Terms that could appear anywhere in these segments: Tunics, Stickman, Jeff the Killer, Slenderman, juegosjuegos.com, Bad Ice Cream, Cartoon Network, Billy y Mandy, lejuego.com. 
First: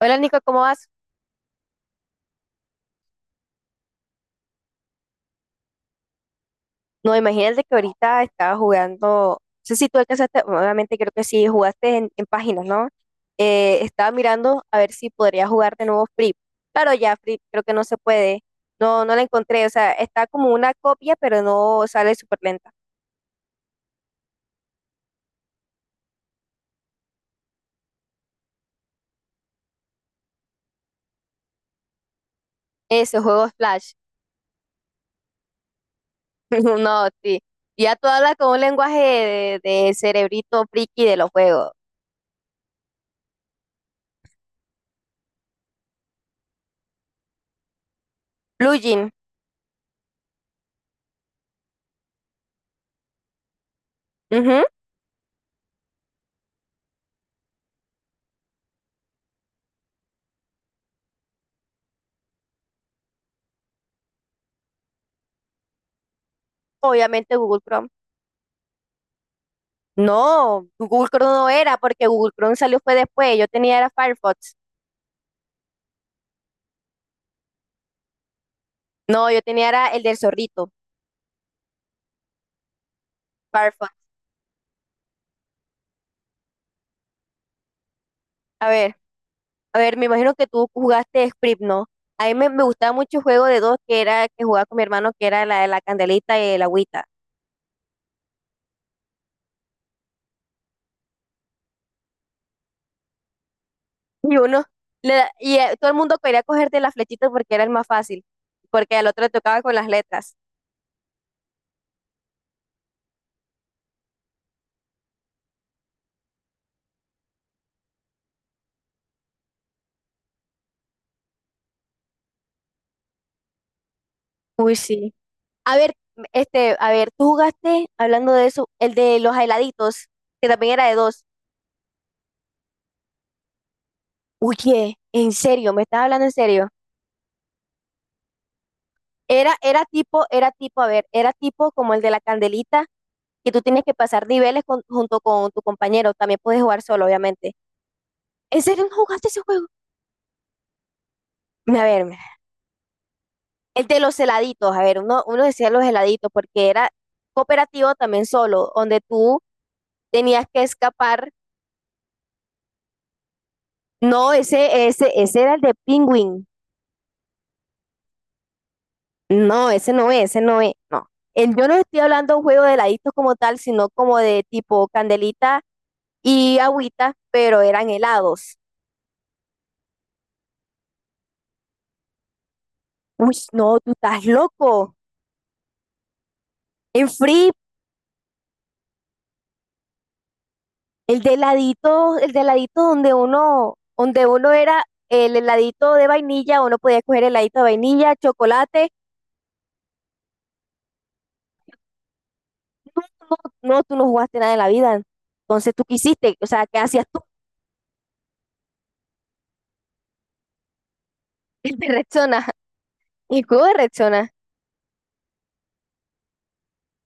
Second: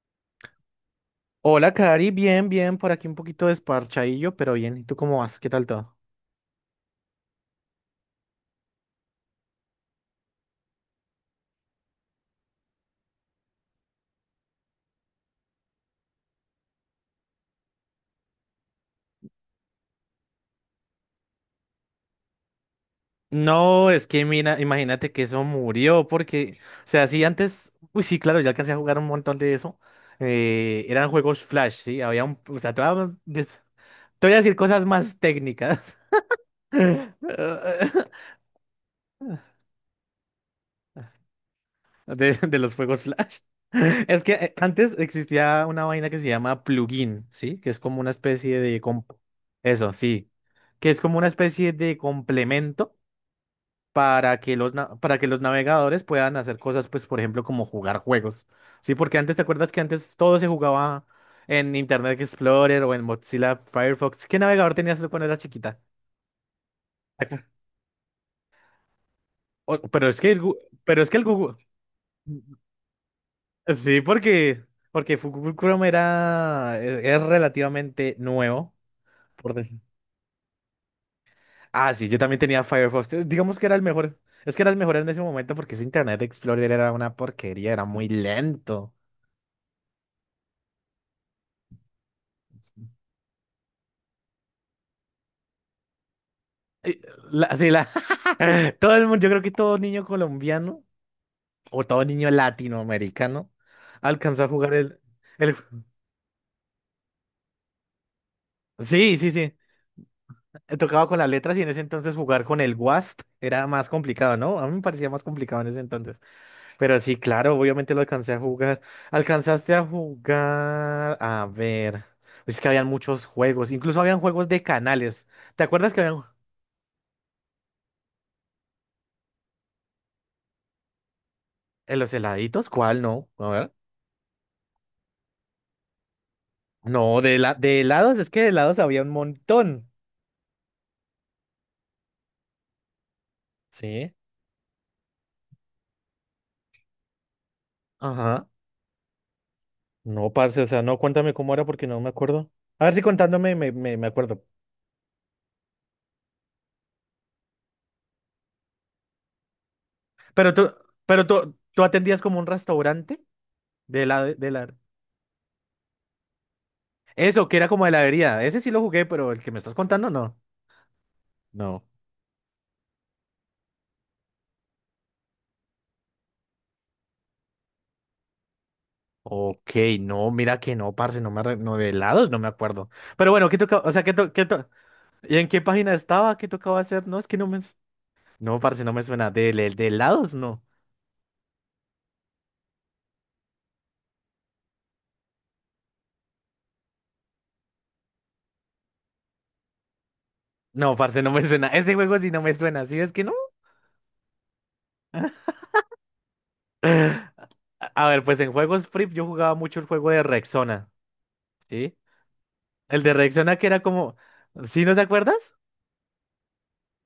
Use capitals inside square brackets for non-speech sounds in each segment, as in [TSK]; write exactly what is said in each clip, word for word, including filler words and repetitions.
Hola Nico, ¿cómo vas? Hola, Cari, bien, bien, por aquí un poquito desparchadillo, pero bien. ¿Y tú cómo vas? ¿Qué tal todo? No, imagínate que ahorita estaba jugando, no sé si tú alcanzaste, obviamente creo que sí, jugaste en, en páginas, ¿no? Eh, estaba mirando a ver si podría jugar de nuevo Free. Claro, ya Free creo que no se puede, no, no la encontré, o sea, está como una copia, pero no sale súper lenta. No, es que mira, imagínate que eso murió, porque, o sea, sí, antes, uy, sí, claro, yo alcancé a jugar un montón de eso. Eh, eran juegos Flash, sí, había un, o sea, te voy a, Ese juego des- es Flash, te voy a decir cosas más técnicas. [LAUGHS] no, sí, ya tú [LAUGHS] hablas con un lenguaje de, de cerebrito friki de los juegos. de, de los fuegos flash. [LAUGHS] Es que eh, antes existía una vaina que se llama plugin, ¿sí? Que es como una especie de... com- Plugin, Eso, sí. Que es como una especie de complemento para que ujú. los, na- para que los navegadores puedan hacer cosas, pues, por ejemplo, como jugar juegos, ¿sí? Porque antes, ¿te acuerdas que antes todo se jugaba en Internet Explorer o en Mozilla Firefox? ¿Qué navegador tenías tú cuando eras chiquita? Obviamente Acá. Google Chrome. O- pero es que el, Gu- No, pero Google es que el Chrome no Google... era, porque Google Chrome salió fue después. Yo tenía era Sí, Firefox. porque, porque Google Chrome era, es, es relativamente nuevo. No, yo Por tenía decir- era el del zorrito, Ah, sí, yo también tenía Firefox. eh, Digamos que era el Firefox. mejor. Es que era el mejor en ese momento porque ese Internet Explorer era una porquería, era muy A lento. ver, a ver, me imagino que tú jugaste Script, ¿no? A mí me, me gustaba mucho el juego de dos que era que jugaba con mi hermano, que era la de la candelita y el Eh, agüita. La, sí, la, [LAUGHS] todo el mundo, yo creo que todo niño colombiano o todo niño latinoamericano Y alcanzó a uno, jugar el, le da- y el... eh, todo el mundo quería cogerte la flechita porque era el más fácil, porque al Sí, otro le sí, sí. tocaba con las letras. eh, Tocaba con las letras y en ese entonces jugar con el W A S D era más complicado, ¿no? A mí me parecía más complicado en ese entonces. Pero sí, claro, obviamente lo alcancé a jugar. Alcanzaste a jugar. A ver. Es que habían muchos juegos. Incluso habían juegos de Uy, sí. canales. ¿Te A ver, acuerdas que habían este, a ver, tú jugaste, hablando de eso, el de los heladitos, que también era de dos. en los heladitos? ¿Cuál no? A ver. Oye, en serio, me estás hablando en serio. No, de, la... de helados, es que de helados había un Era, era montón. tipo, era tipo, a ver, era tipo como el de la candelita, que tú tienes que Sí. pasar niveles con- junto con tu compañero. También puedes jugar solo, obviamente. Ajá. ¿En serio no jugaste ese juego? No, parce, o sea, no, cuéntame cómo era A porque no me ver, acuerdo. A ver si contándome me, el me, de me los acuerdo. heladitos, a ver, uno, uno decía los heladitos, porque era cooperativo también solo, donde tú tenías Pero que tú, pero escapar. tú, tú atendías como un restaurante de la, No, de la... ese, ese, ese era el de Penguin. Eso, que era como heladería. Ese sí lo jugué, pero el que me No, estás ese no contando, es, no. ese no es, no. El- yo no No. estoy hablando de un juego de heladitos como tal, sino como de tipo candelita y agüita, pero eran helados. Ok, no, mira que no, parce, no me arre- no de helados, no me acuerdo. Pero Uy, bueno, ¿qué no, tocaba? tú O sea, ¿qué estás to- qué to- loco. ¿Y en qué página estaba? ¿Qué tocaba hacer? En No, es que no Free, me. No, parce, no me suena. ¿De, de, de helados? No. el de heladito, el de heladito donde uno, donde uno era el heladito de vainilla, uno podía escoger heladito de vainilla, chocolate. No, parce, no me suena. Ese juego sí no me suena, ¿sí? No, Es que no. no, no, tú no jugaste nada en la vida. Entonces, ¿tú qué hiciste? O sea, ¿qué hacías tú? [LAUGHS] [LAUGHS] A ver, pues en juegos free yo jugaba mucho el juego de Rexona, El de ¿sí? Rexona. El de El Rexona cubo que de era como. Rexona. ¿Sí no te acuerdas?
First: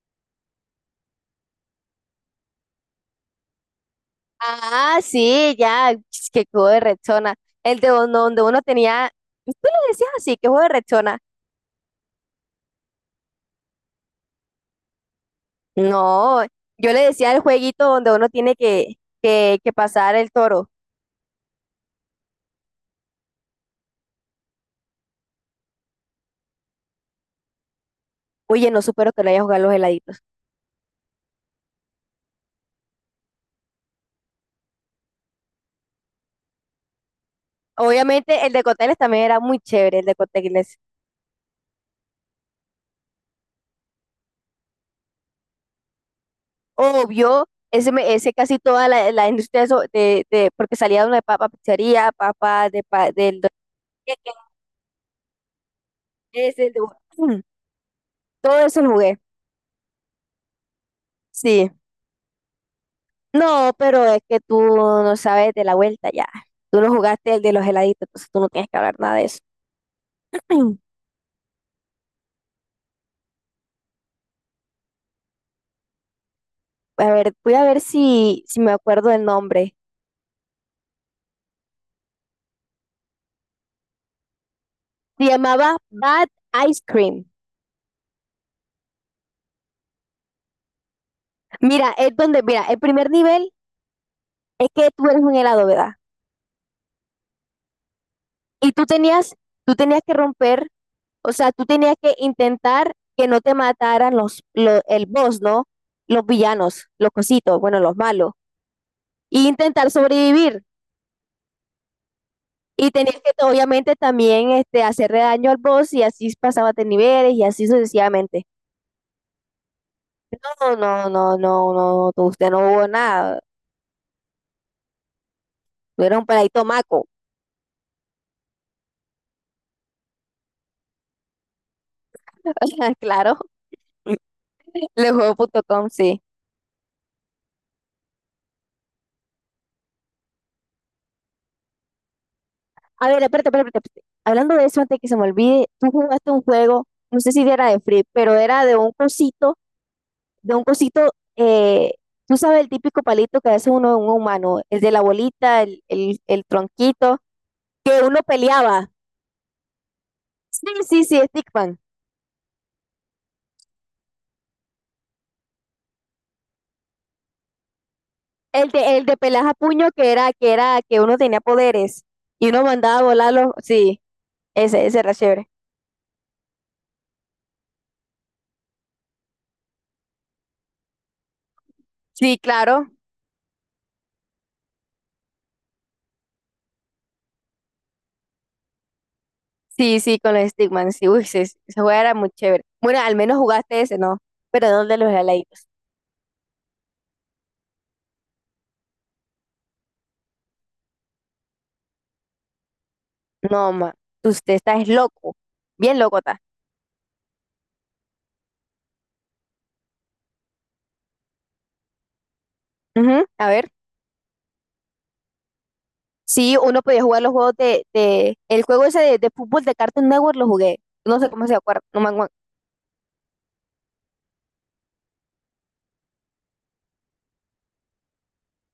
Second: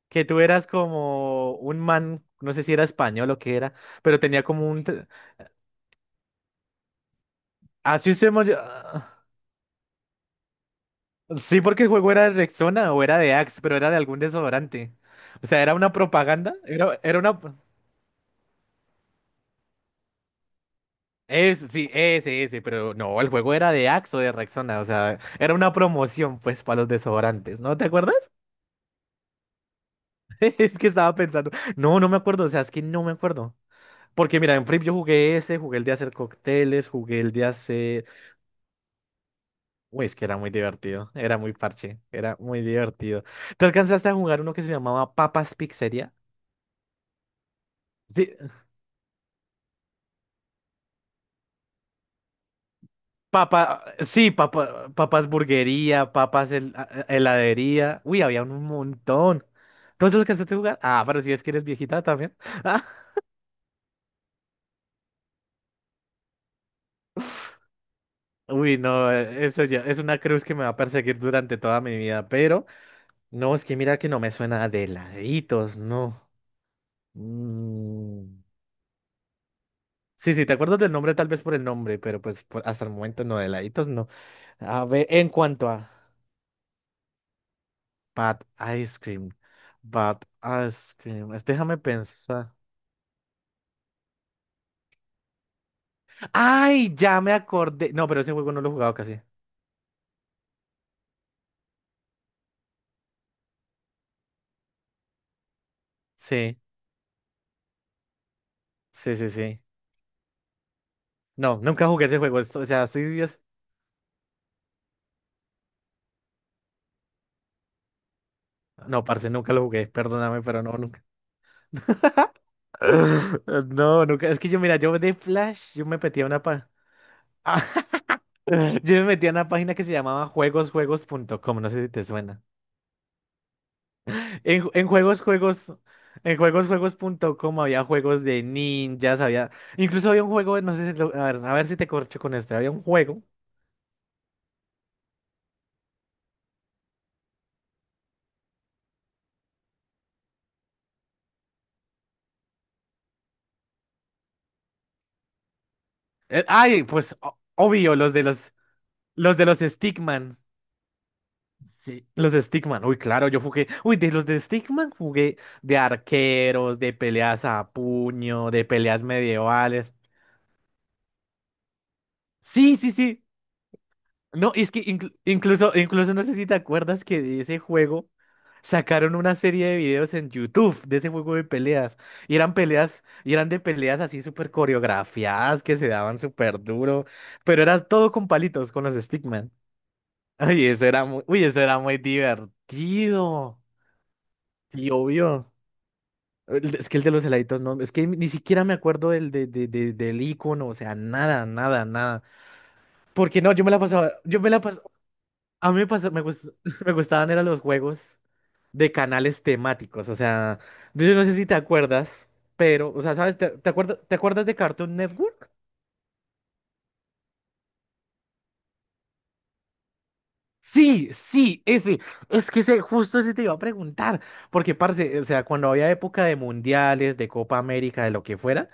Que tú eras como un man, no sé si era español o qué era, pero tenía como un. Ah, sí, ya, [TSK] qué juego de rechona. El de Así uno- se Donde llama. uno tenía, ah, tú le decías así, qué juego de rechona. Sí, porque el juego era de Rexona o era de Axe, pero era de algún desodorante. O sea, era una No, propaganda, yo le era, era decía una... el jueguito donde uno tiene que, que, que pasar el toro. Es, sí, ese, ese, pero no, el juego era de Axe o de Rexona, o sea, era una promoción, pues, para los desodorantes, ¿no? ¿Te acuerdas? [LAUGHS] Oye, no supero que lo haya jugado los heladitos. Es que estaba pensando, no, no me acuerdo, o sea, es que no me acuerdo. Porque mira, en Flip yo jugué ese, jugué el de hacer cócteles, jugué el de hacer... Obviamente el de cócteles también era muy chévere, el Uy, de es que era muy cócteles. divertido, era muy parche, era muy divertido. ¿Te alcanzaste a jugar uno que se llamaba Papas Pizzería? Obvio, ese, me- Sí, ese casi toda la, la industria de, eso- de, de- porque salía de una papa pizzería, papa de, pa, del Don Papa, Quijote, sí, papa, papas burguería, papas ese, el hel- de- a- mm, heladería. Uy, había todo un eso lo jugué. montón. ¿Todos los que has jugar? Ah, pero si es que eres Sí. viejita también. [LAUGHS] No, pero es que tú no sabes de la vuelta ya. Tú no jugaste el de los heladitos, entonces tú no tienes que Uy, hablar no, nada de eso. eh, eso ya es una cruz que me va a [CLEARS THROAT] perseguir durante toda mi vida, pero no, es que mira que no me suena de heladitos no. A ver, voy a ver Mm. si, si me acuerdo el nombre. Sí, sí, te acuerdas del nombre tal vez por el nombre, pero pues por- hasta el momento no, de laditos no. A ver, Se en cuanto llamaba a Bad Ice Cream. Bad Ice Cream, Bad Ice Cream, es- déjame Mira, es donde, pensar. mira, el primer nivel es que tú eres un helado, ¿verdad? Ay, ya me acordé. No, pero ese juego no lo Y he tú jugado casi. tenías, tú tenías que romper, o sea, tú tenías que intentar que no te mataran los, lo- el boss, ¿no? Los Sí, villanos, los cositos, bueno, los malos. sí, sí, Y sí. intentar sobrevivir. No, nunca jugué ese juego. Esto- o sea, Y estoy... tenías que, días- obviamente, también este, hacerle daño al boss y así pasabas de niveles y así sucesivamente. no, parce, nunca lo jugué. Perdóname, pero no, No, nunca. no, no, no, no, no, usted no hubo nada. [LAUGHS] No, nunca. Es que yo, mira, yo de Flash, yo me No era metí un a una paradito pa... maco. [LAUGHS] Yo me metí a una página que se llamaba juegos juegos punto com. No sé si te suena. [LAUGHS] Claro, En, ju- en juegos, juegos... lejuego punto com, sí. En juegos juegos punto com había juegos de ninjas, había... Incluso había un juego, no sé, si lo- a ver, a ver si te corcho con este. Había un A ver, juego... espérate, espérate, espérate. Hablando de eso, antes que se me olvide, tú jugaste un juego, no sé si era de Free, pero era de un cosito, de un cosito, eh, tú sabes el típico palito que hace uno un humano, el de la bolita, el, el, eh, el Ay, pues, tronquito, o- obvio, que los uno de los... peleaba. Los de los Stickman. Sí, sí, sí, Stickman. Sí. Los Stickman. Uy, claro, yo jugué. Uy, de los de Stickman jugué de arqueros, de peleas a puño, de El de, peleas el de pelaja a puño medievales. que era, que era, que uno tenía poderes y uno Sí, sí, mandaba a sí. volarlo. Sí, No, es que ese, ese era inclu- chévere. incluso, incluso no sé si te acuerdas que de ese juego sacaron una serie de videos en YouTube de ese juego de peleas. Y Sí, eran claro. peleas, y eran de peleas así súper coreografiadas que se daban súper duro. Pero era todo con palitos, con los Stickman. Sí, sí, con [LAUGHS] los Ay, eso Stickman, era sí, muy, uy, uy, sí, sí, eso era ese juego muy era muy chévere. Bueno, al menos divertido. jugaste ese, ¿no? Pero no el Y de los obvio. heladitos. el- de- Es que el de los heladitos no. Es que ni siquiera me acuerdo del, de, de- de- del icono. O sea, nada, nada, nada. Porque no, yo me No, la ma, pasaba. tú- Yo me usted la está pasaba. es loco, A mí me bien pasó, loco me está. gust- [LAUGHS] me gustaban eran los juegos de canales temáticos. O sea, yo no sé si te acuerdas, pero, o sea, Ujú. ¿sabes? A ¿Te, te ver, acuerdas, te acuerdas de Cartoon Network? sí, uno podía jugar los juegos de, de- el juego ese de, de fútbol de Cartoon Network lo jugué, Sí, no sé cómo se sí, acuerda, no ese. me acuerdo. Es que ese, justo ese te iba a preguntar. Porque, parce, o sea, cuando había época de mundiales, de Copa América, de lo que fuera,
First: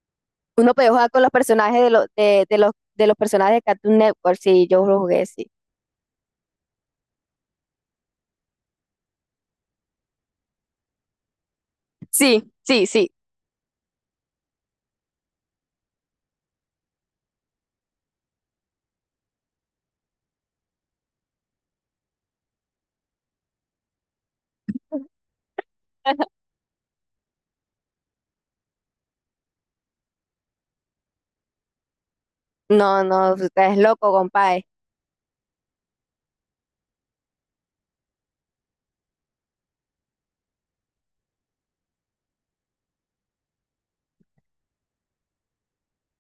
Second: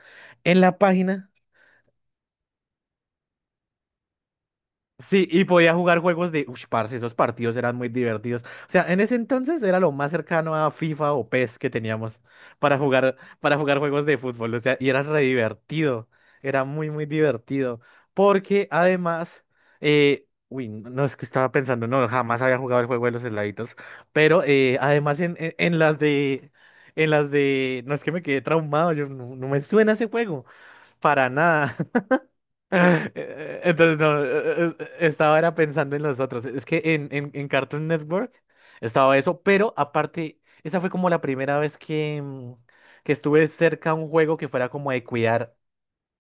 en Uno la podía jugar con página. los personajes de, los de, de los, de los personajes de Cartoon Network, sí, yo lo jugué, Sí, y sí. podía jugar juegos de... Ush, parce, esos partidos eran muy divertidos. O sea, en ese entonces era lo más cercano a FIFA o P E S que teníamos Sí, para sí, sí. jugar, para jugar juegos de fútbol. O sea, y era re divertido. Era muy, muy divertido. Porque además... eh, Uy, no no, es que estaba pensando, no, jamás había jugado el juego de los heladitos. Pero eh, además en, en, en las [LAUGHS] de... En las de... No es que me quedé traumado, yo no, no me suena ese juego. Para nada. [LAUGHS] No, no, usted es Entonces, loco, no, compadre. eh, eh, eh, estaba era pensando en los otros. Es que en, en, en Cartoon Network estaba eso, pero aparte, esa fue como la primera vez que, mm, que estuve cerca a un juego que fuera como de cuidar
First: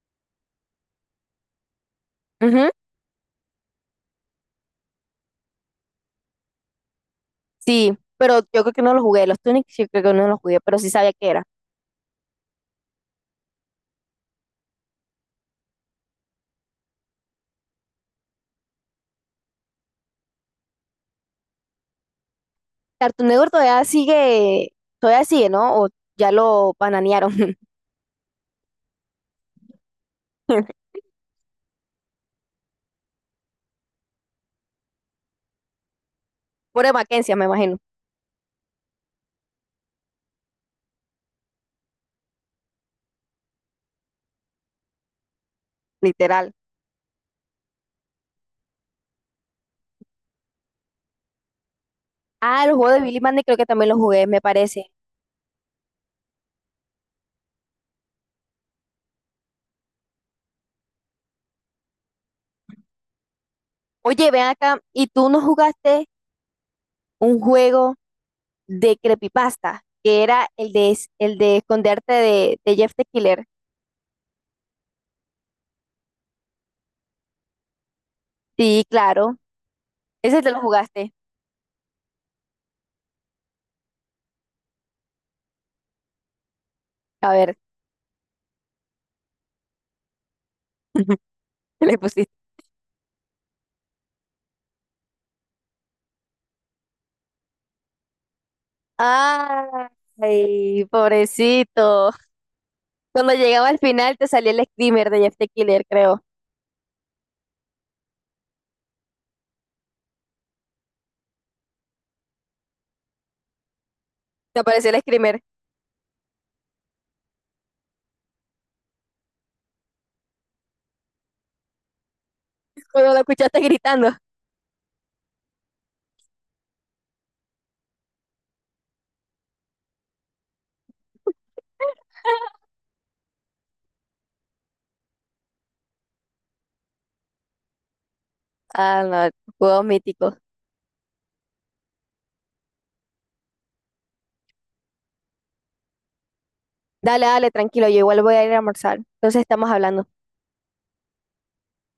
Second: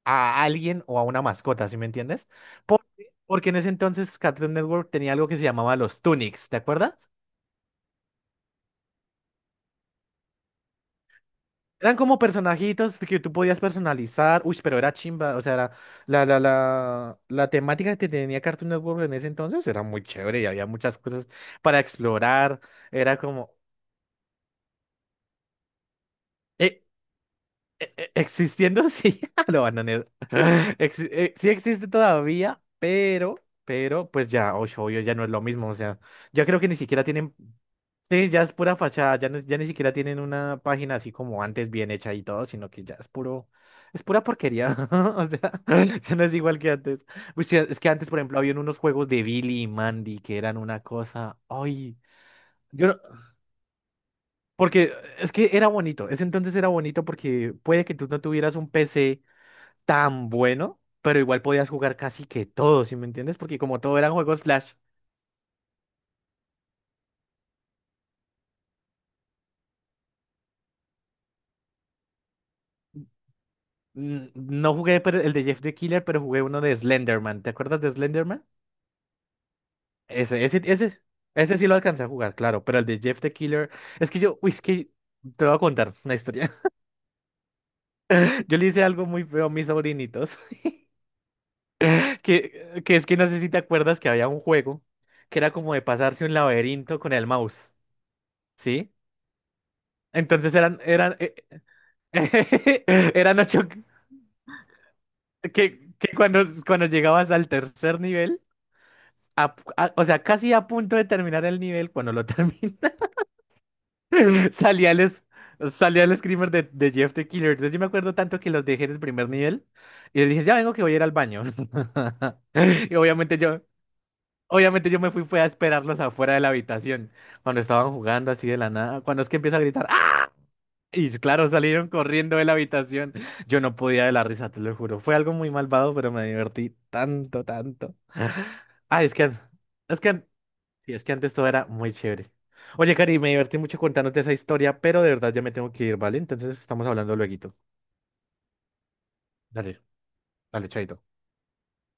a alguien o a una mascota, ¿sí me entiendes? Ujú. Porque, porque en ese entonces Cartoon Network tenía algo que se llamaba los Tunics, ¿te acuerdas? Sí, pero yo creo que no lo jugué. Los Tunics yo creo que no lo jugué, pero sí sabía que era. Eran como personajitos que tú podías personalizar. Uy, pero era chimba. O sea, era- la, la, la, la temática que tenía Cartoon Network en ese entonces era muy chévere y había muchas cosas para explorar. Era Cartoon Network como. todavía sigue, todavía sigue, ¿no? O ya lo eh, bananearon. e- e- Existiendo, sí, [LAUGHS] lo bananearon. [LAUGHS] [LAUGHS] Exi- eh, sí existe todavía, pero, pero, pues ya, oye, obvio, ya no es lo mismo. O sea, ya creo que ni Por siquiera tienen, Mackenzie, me imagino, sí, ya es pura fachada, ya, no- ya ni siquiera tienen una página así como antes bien hecha y todo, sino que ya es puro, es pura porquería. [LAUGHS] O sea, [LAUGHS] ya no es literal. igual que antes. Pues sí, es que antes, por ejemplo, había unos juegos de Billy y Mandy que eran una cosa, ay. Ah, el Yo juego no- de Billy Mandy creo que también lo jugué, me parece. porque es que era bonito, ese entonces era bonito porque puede que tú no tuvieras un P C tan bueno, pero igual podías jugar casi que todo, ¿sí me entiendes? Porque como todo eran Oye, juegos ven Flash, acá, ¿y tú no jugaste un juego de creepypasta? Que era el de, es- el de esconderte de, de Jeff the Killer. mm, no jugué pero el de Jeff the Killer, pero jugué uno de Slenderman. ¿Te acuerdas de Slenderman? Sí, claro. Ese Ese, te lo ese, ese, jugaste. ese sí lo alcancé a jugar, claro, pero el de Jeff the Killer, es que yo, uy, es que te voy a contar una historia. [LAUGHS] A ver, Yo le hice algo muy feo a mis sobrinitos, [LAUGHS] ¿qué le [LAUGHS] pusiste? que, que es que no sé si te acuerdas que había un juego que era como de pasarse un laberinto con el mouse, ¿sí? Entonces eran, Ay, eran, eh, pobrecito. [LAUGHS] Cuando eran ocho, llegaba al final te salía el screamer de Jeff the Killer, que, que creo. cuando, cuando llegabas al tercer nivel, a- a- o sea, casi a punto de terminar el nivel, cuando lo terminas, [LAUGHS] Te apareció salía el el, es- screamer salía el screamer de, de Jeff the Killer. Entonces yo me acuerdo tanto que los dejé en el primer nivel y les dije, ya vengo que voy a ir al baño. [LAUGHS] [LAUGHS] Y cuando lo obviamente escuchaste yo, gritando. obviamente yo me fui, fue a esperarlos afuera de la habitación, cuando estaban jugando así de la nada, cuando es que empieza a gritar, ¡ah! Y claro, salieron corriendo de la [LAUGHS] habitación. Yo no podía de la risa, te lo juro. Fue algo muy malvado, pero me divertí tanto, tanto. Ah, Ah, es que, no, an- juegos es que, an- míticos. sí, es que antes todo era muy chévere. Oye, Cari, me divertí mucho contándote esa historia, pero de verdad ya me tengo que ir, ¿vale? Entonces estamos hablando Dale, dale, lueguito. tranquilo, yo igual voy a ir a almorzar. Entonces estamos Dale, hablando. dale, chaito.